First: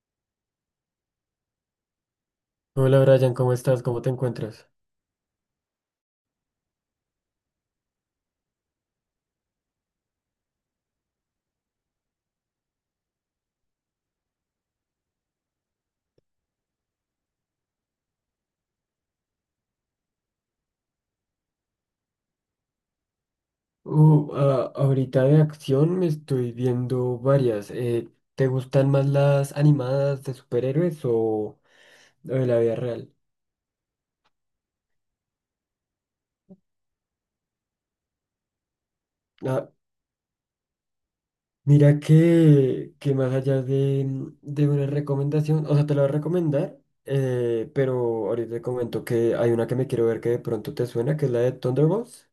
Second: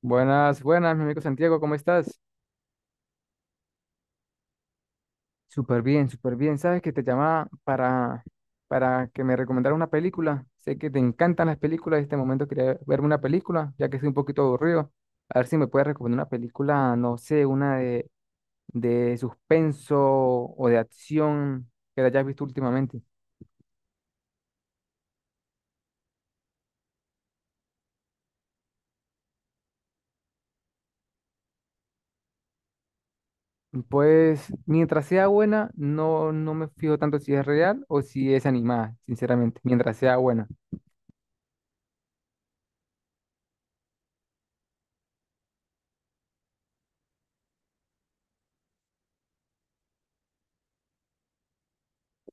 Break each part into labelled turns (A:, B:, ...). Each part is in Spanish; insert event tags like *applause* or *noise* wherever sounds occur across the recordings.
A: Buenas, buenas, mi amigo Santiago, ¿cómo estás?
B: Hola Brian, ¿cómo estás? ¿Cómo te encuentras?
A: Súper bien, súper bien. Sabes que te llamaba para que me recomendara una película. Sé que te encantan las películas. En este momento quería verme una película, ya que estoy un poquito aburrido. A ver si me puedes recomendar una película, no sé, una de suspenso o de acción que hayas visto últimamente.
B: Ahorita de acción me estoy viendo varias. ¿Te gustan más las animadas de superhéroes o de la vida real?
A: Pues mientras sea buena, no, no me fijo tanto si es real o si es animada, sinceramente,
B: Ah,
A: mientras sea buena.
B: mira que más allá de una recomendación, o sea, te la voy a recomendar, pero ahorita te comento que hay una que me quiero ver que de pronto te suena, que es la de Thunderbolts,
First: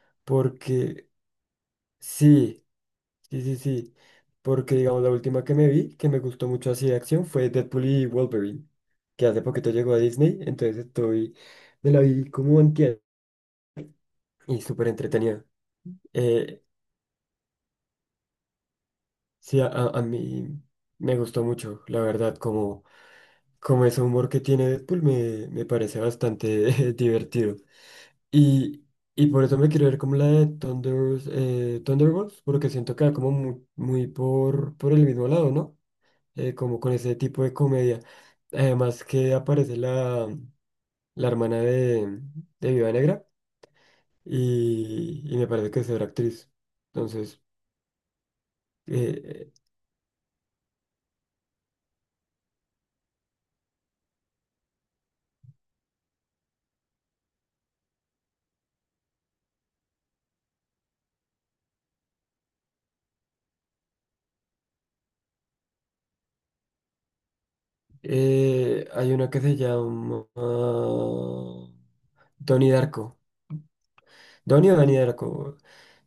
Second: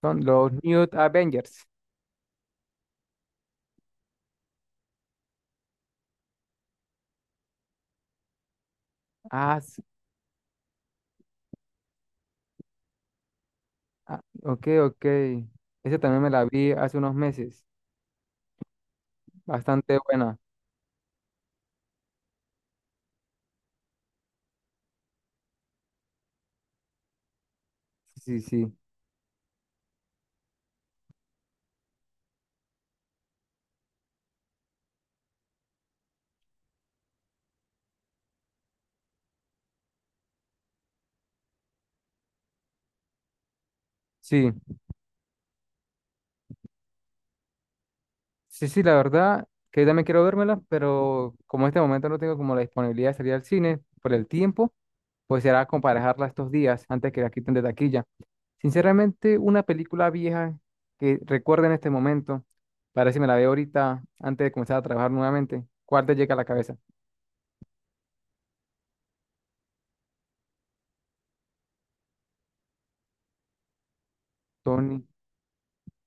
A: Son los New
B: porque
A: Avengers.
B: sí. Sí, sí, sí. Porque, digamos, la última que me vi, que me gustó mucho así de acción, fue Deadpool y Wolverine, que hace
A: Ah.
B: poquito llegó a Disney, entonces me la vi como antier
A: Ah,
B: y
A: ok,
B: súper
A: ok.
B: entretenida.
A: Esa también me la
B: Eh,
A: vi hace unos meses.
B: sí,
A: Bastante
B: a
A: buena.
B: mí me gustó mucho, la verdad, como, como ese humor que tiene Deadpool me parece bastante *laughs* divertido.
A: Sí, sí.
B: Y, y por eso me quiero ver como la de Thunderbolts, porque siento que va como muy por el mismo lado, ¿no? Como con ese tipo de comedia. Además que aparece la hermana de Viuda Negra
A: Sí,
B: y me parece que es otra actriz. Entonces,
A: sí, sí, la verdad
B: eh,
A: que yo también quiero vérmela, pero como en este momento no tengo como la disponibilidad de salir al cine por el tiempo, pues será comparejarla estos días antes que la quiten de taquilla. Sinceramente, una película vieja que recuerde en este momento, para ver si me la veo ahorita antes de comenzar a trabajar nuevamente, ¿cuál te llega a la cabeza?
B: hay una que se llama Donnie Darko. Donnie o Danny
A: Tony,
B: Darko.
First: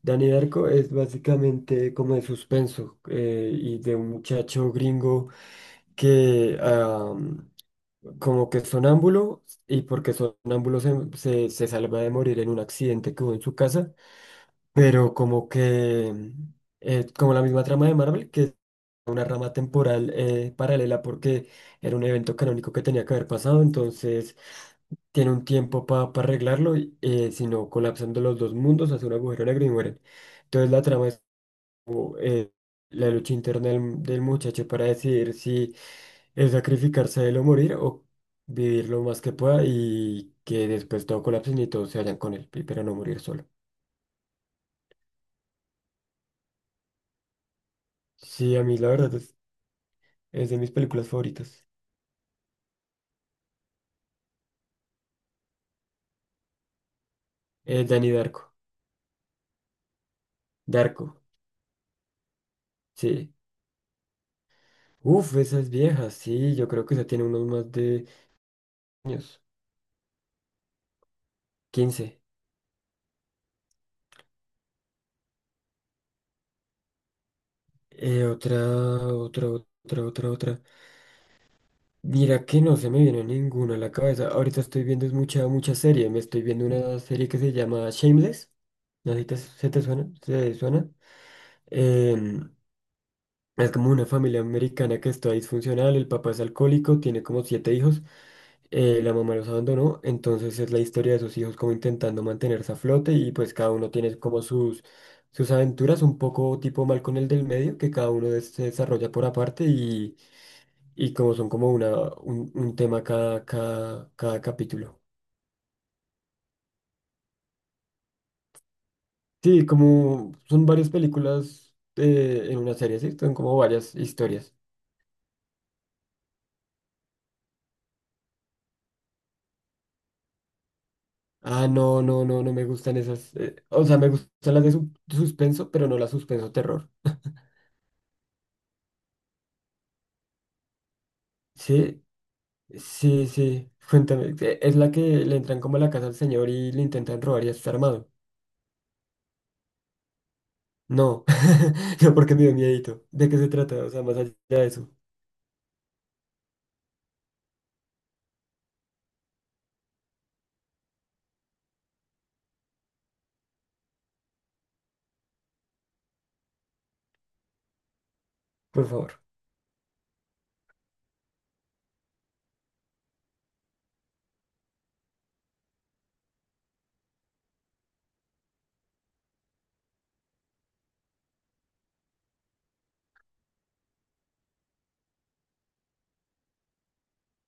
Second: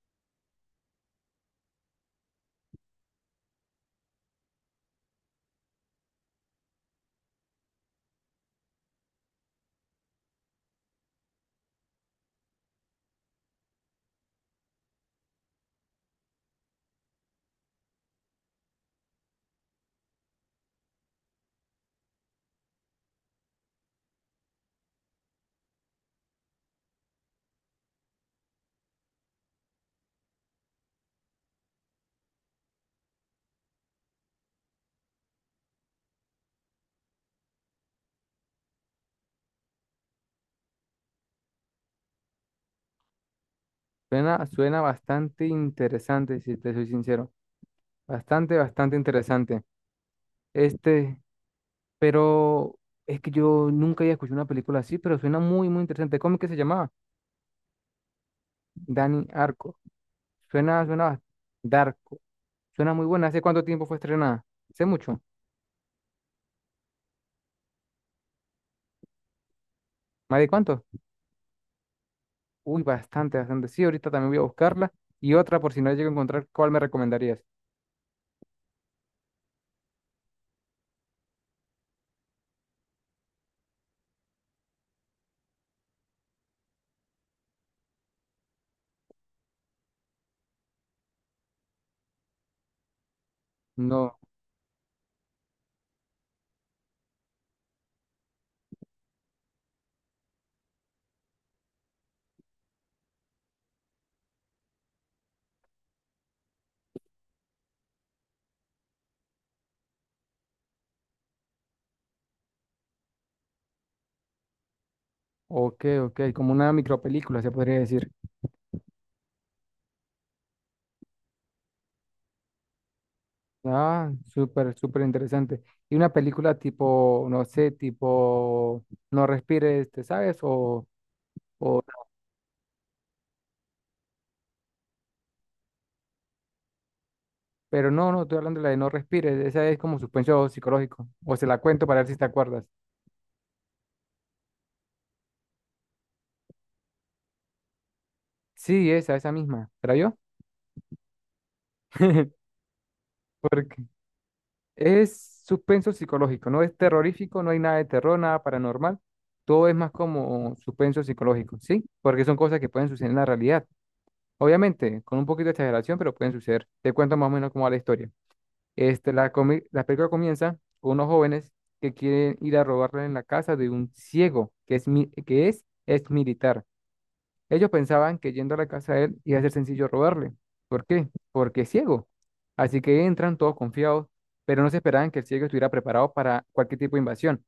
B: Danny Darko es básicamente como de suspenso y de un muchacho gringo que... am, como que es sonámbulo y porque sonámbulo se salva de morir en un accidente que hubo en su casa, pero como como la misma trama de Marvel, que es una rama temporal paralela porque era un evento canónico que tenía que haber pasado, entonces tiene un tiempo para arreglarlo, sino colapsando los dos mundos, hace un agujero negro y mueren. Entonces la trama es como, eh, la lucha interna del muchacho para decidir si es sacrificarse de lo morir o vivir lo más que pueda y que después todo colapse y todos se vayan con él, pero no morir solo.
A: suena, suena bastante interesante, si te soy sincero.
B: Sí,
A: Bastante,
B: a mí la
A: bastante
B: verdad
A: interesante.
B: es de mis películas
A: Este,
B: favoritas.
A: pero es que yo nunca había escuchado una película así, pero suena muy, muy interesante. ¿Cómo es que se llamaba?
B: Danny Darko.
A: Danny Arco. Suena, suena
B: Darko,
A: bas- Darko. Suena muy buena.
B: sí.
A: ¿Hace cuánto tiempo fue estrenada? ¿Hace mucho?
B: Uf, esas viejas, sí, yo creo que esa tiene unos más de años,
A: ¿Más de cuánto?
B: quince.
A: Uy, bastante, bastante. Sí, ahorita también voy a buscarla. Y otra, por si no llego a encontrar, ¿cuál me recomendarías?
B: Eh, otra, otra. Mira que no se me viene ninguna a la cabeza. Ahorita estoy viendo es mucha, mucha serie. Me estoy viendo una serie que se llama Shameless. No sé si se te suena, se suena. em, es como una
A: No.
B: familia americana que está disfuncional, el papá es alcohólico, tiene como siete hijos, la mamá los abandonó, entonces es la historia de sus hijos como intentando mantenerse a flote y pues cada uno tiene como sus aventuras, un poco tipo mal con el del medio, que cada uno se desarrolla por aparte y como son como un tema cada capítulo.
A: Ok, ok. Como una micropelícula, se podría decir.
B: Sí, como son varias películas en una serie, ¿sí? Son como varias
A: Ah,
B: historias.
A: súper, súper interesante. Y una película tipo, no sé, tipo No respires, ¿te sabes?
B: Ah,
A: O,
B: no, no, no, no me gustan esas. O sea, me gustan las de suspenso, pero no las suspenso terror.
A: pero no, no, estoy hablando de la de No respires. Esa es como suspenso psicológico. O se la cuento para
B: Sí,
A: ver si te acuerdas.
B: sí, sí. Cuéntame. ¿Es la que le entran como a la casa al señor y le intentan robar y está armado?
A: Sí, esa misma. ¿Era yo?
B: No, *laughs* no, porque me dio
A: *laughs*
B: miedito. ¿De qué se
A: Porque
B: trata? O sea, más allá de eso.
A: es suspenso psicológico. No es terrorífico, no hay nada de terror, nada paranormal. Todo es más como suspenso psicológico, ¿sí? Porque son cosas que pueden suceder en la realidad. Obviamente, con un poquito de exageración, pero pueden suceder. Te cuento más o menos cómo va la historia.
B: Por favor.
A: La película comienza con unos jóvenes que quieren ir a robarle en la casa de un ciego que es, que es ex militar. Ellos pensaban que yendo a la casa de él iba a ser sencillo robarle. ¿Por qué? Porque es ciego. Así que entran todos confiados, pero no se esperaban que el ciego estuviera preparado para cualquier tipo de invasión.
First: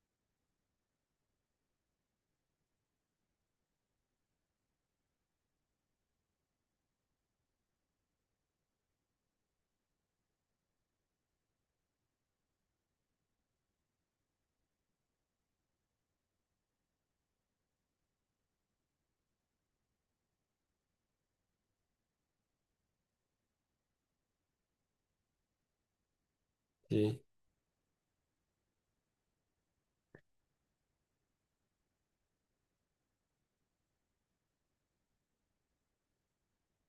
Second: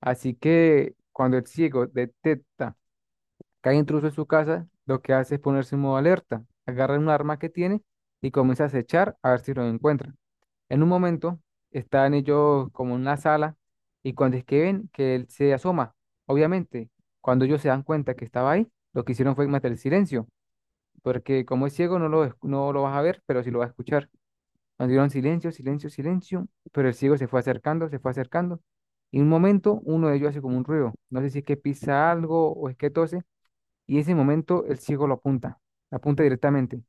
A: Así que cuando el ciego detecta que hay intruso en su casa, lo que hace es ponerse en modo alerta, agarra un arma que tiene y comienza a acechar a ver si lo encuentra. En un momento están ellos como en una sala y cuando es que ven que él se asoma, obviamente, cuando ellos se dan cuenta que estaba ahí, lo que hicieron fue matar el silencio, porque como es ciego no lo, no lo vas a ver, pero sí lo vas a escuchar. Cuando dieron silencio, silencio, silencio, pero el ciego
B: Sí,
A: se fue acercando, se fue acercando. Y en un momento uno de ellos hace como un ruido, no sé si es que pisa algo o es que tose, y en ese momento el ciego lo apunta directamente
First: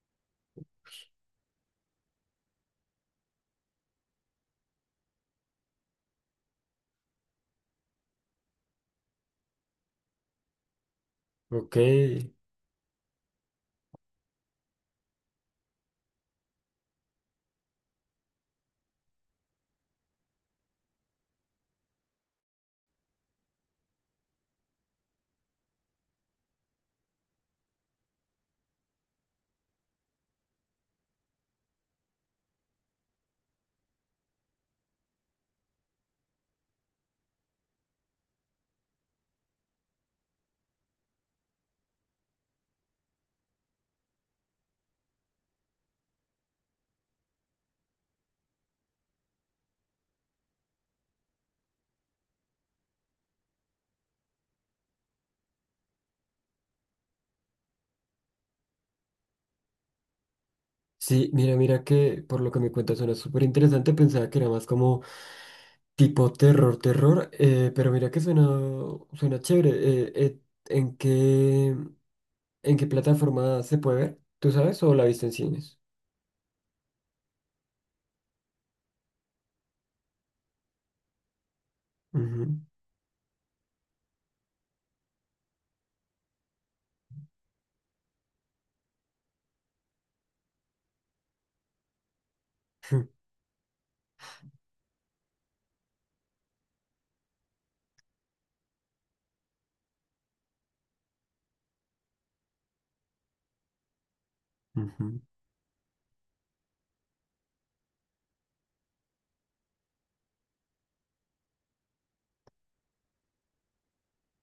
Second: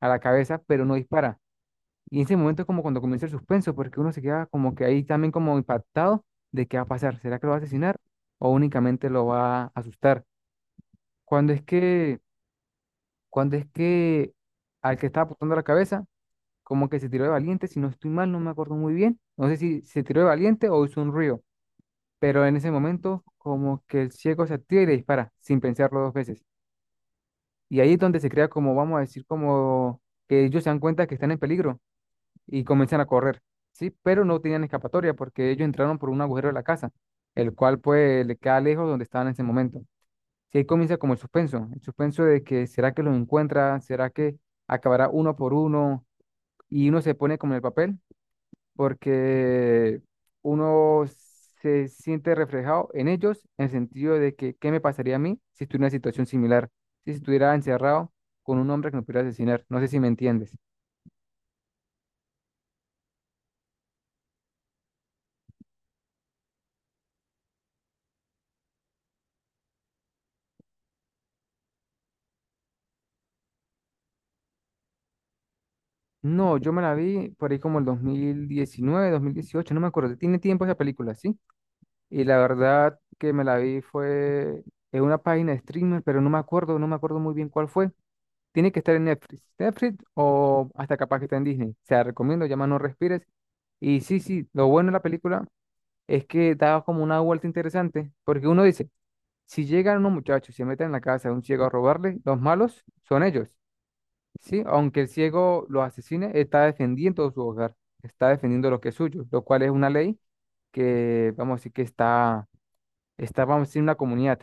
A: a la cabeza, pero no dispara y en ese momento es como cuando comienza el suspenso, porque uno se queda como que ahí también como impactado de qué va a pasar. ¿Será que lo va a asesinar o únicamente lo va a asustar? Cuando es
B: ok.
A: que, cuando es que al que estaba apuntando la cabeza, como que se tiró de valiente, si no estoy mal, no me acuerdo muy bien. No sé si se tiró de valiente o hizo un río, pero en ese momento como que el ciego se activa y le dispara sin pensarlo dos veces. Y ahí es donde se crea como, vamos a decir, como que ellos se dan cuenta que están en peligro y comienzan a correr, ¿sí? Pero no tenían escapatoria porque ellos entraron por un agujero de la casa, el cual pues le queda lejos donde estaban en ese momento. Sí, ahí comienza como el suspenso de que será que los encuentra, será que acabará uno por uno y uno se pone como en el papel porque uno se siente reflejado en ellos en el sentido de que qué me pasaría a mí si estuviera en una situación similar, si estuviera encerrado con un hombre que me pudiera asesinar. No sé si me entiendes.
B: Sí, mira, mira que por lo que me cuentas suena súper interesante. Pensaba que era más como tipo terror, terror. Pero mira que suena, suena chévere. ¿En qué? ¿En qué plataforma se puede ver? ¿Tú sabes o la viste en cines?
A: No, yo me la vi por ahí como el 2019, 2018, no me acuerdo. Tiene tiempo esa película, ¿sí? Y la
B: Ujú,
A: verdad que me la vi fue en una página de streamer, pero no me acuerdo, no me acuerdo muy bien cuál fue. Tiene que estar en Netflix. Netflix o hasta capaz que está en Disney. Se la recomiendo, llama No
B: *laughs* ujú.
A: Respires. Y sí, sí, lo bueno de la película es que da como una vuelta interesante, porque uno dice, si llegan unos muchachos y se meten en la casa de un ciego a robarle, los malos son ellos. Sí, aunque el
B: Ujú.
A: ciego lo asesine, está defendiendo su hogar, está defendiendo lo que es suyo, lo cual es una ley que, vamos a decir, que está, está, vamos a decir, en una comunidad.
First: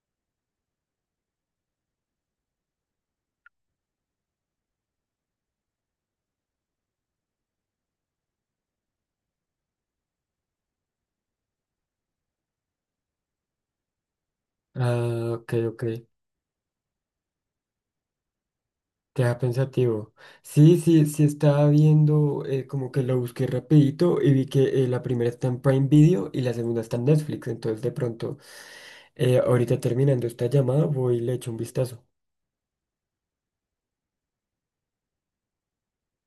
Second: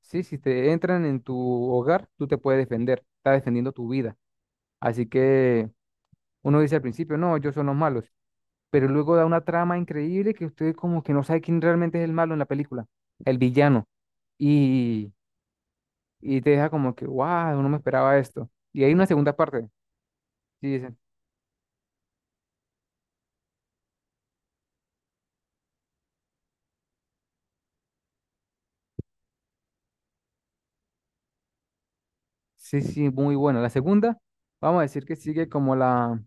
A: Sí, si te entran en tu hogar, tú te puedes defender, está defendiendo tu vida. Así que uno dice al principio, no, ellos son los malos, pero luego da una trama increíble que usted como que no sabe quién realmente es el malo en la película, el villano, y,
B: Ah, ok, ok.
A: y te deja como que, wow, no me esperaba esto. Y hay una segunda
B: Queda
A: parte.
B: pensativo. Sí,
A: Sí.
B: sí, sí estaba viendo, como que lo busqué rapidito y vi que la primera está en Prime Video y la segunda está en Netflix. Entonces de pronto, ahorita terminando esta llamada, voy y le echo un vistazo.
A: Sí, sí, muy buena. La segunda, vamos a decir que sigue como la,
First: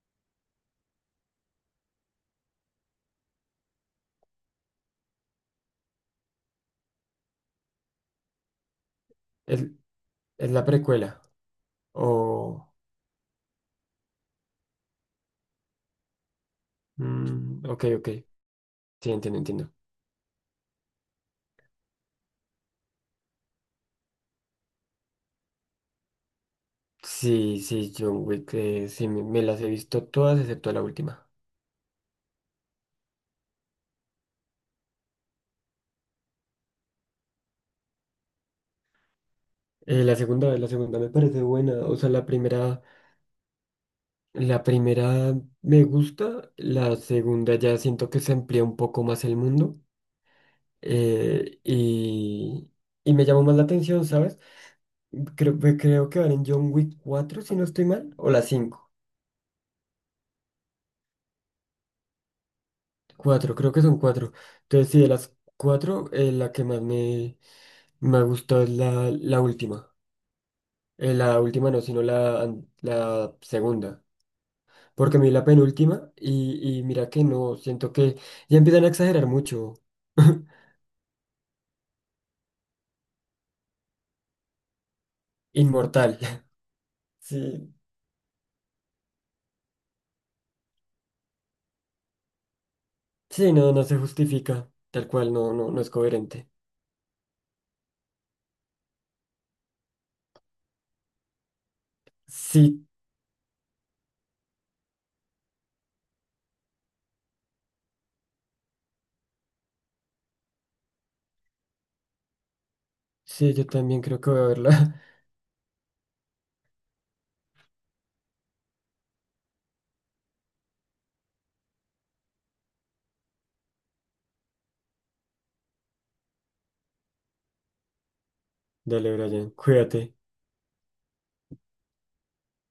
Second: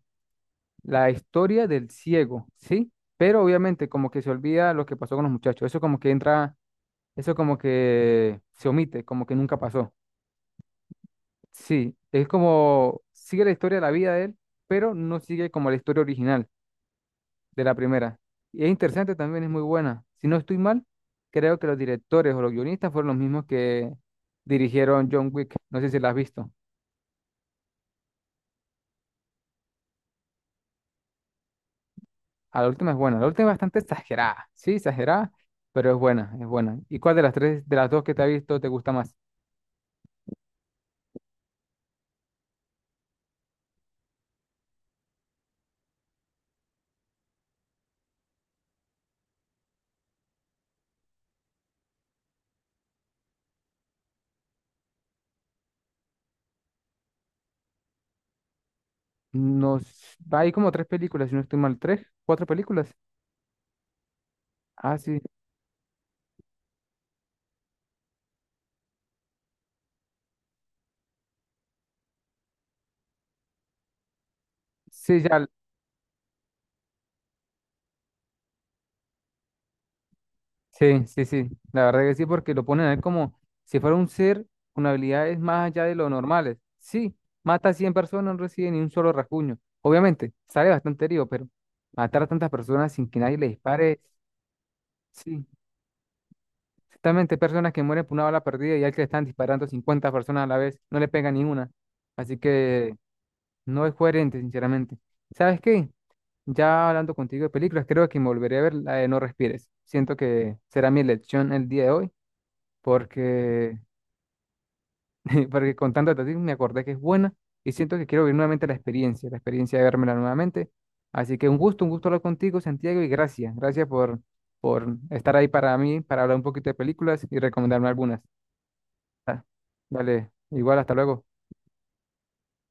A: la historia del ciego, ¿sí? Pero obviamente como que se olvida lo que pasó con los muchachos. Eso como que entra, eso como que se omite, como que nunca
B: Es,
A: pasó.
B: es la precuela.
A: Sí, es
B: O...
A: como sigue la historia de la vida de él, pero no sigue como la historia original de
B: mm,
A: la
B: ok, ok.
A: primera. Y es
B: Sí,
A: interesante
B: entiendo,
A: también, es muy
B: entiendo.
A: buena. Si no estoy mal, creo que los directores o los guionistas fueron los mismos que dirigieron John Wick. No sé si la has visto.
B: Sí, sí, John Wick, sí, me las he visto todas excepto la última.
A: Ah, la última es buena. La última es bastante exagerada. Sí, exagerada, pero es buena, es buena. ¿Y cuál de las tres, de las dos que te has visto, te gusta más?
B: La segunda me parece buena. O sea, la primera me gusta, la segunda ya siento que se amplía un poco más el mundo. eh, y, y me llamó más la atención, ¿sabes? Creo, pues, creo que van en John Wick 4 si no estoy mal, o las cinco.
A: Nos, hay como tres películas, si no estoy mal, tres, cuatro películas.
B: Cuatro, creo que son cuatro. Entonces,
A: Ah,
B: sí, de
A: sí.
B: las 4, la que más me gustó es la última. La última no, sino la, an- la segunda. Porque
A: Sí,
B: me vi la
A: ya.
B: penúltima y mira que no, siento que ya empiezan a exagerar mucho. *laughs*
A: Sí, sí, sí. La verdad que sí, porque lo ponen a él como si fuera un ser con habilidades más allá de lo
B: Inmortal.
A: normales. Sí,
B: *laughs*
A: mata a
B: Sí,
A: 100 personas, no recibe ni un solo rasguño. Obviamente, sale bastante herido, pero matar a tantas personas sin que nadie le
B: sí, no, no se
A: dispare,
B: justifica, tal cual,
A: sí.
B: no, no, no es coherente.
A: Exactamente, hay personas que mueren por una bala perdida y al que le están disparando 50 personas a la vez, no le pega ninguna. Así
B: Sí,
A: que no es coherente, sinceramente. ¿Sabes qué? Ya hablando contigo de películas, creo que me volveré a ver la de No Respires. Siento que será mi elección el día de hoy,
B: sí, yo
A: porque,
B: también creo que voy a verla.
A: *laughs* porque contándote a ti me acordé que es buena y siento que quiero vivir nuevamente la experiencia de vérmela nuevamente. Así que un gusto hablar contigo, Santiago, y gracias, gracias por estar ahí para mí, para hablar un poquito de películas y recomendarme algunas.
B: *laughs* Dale,
A: Ah,
B: Brian, cuídate.
A: dale, igual, hasta luego.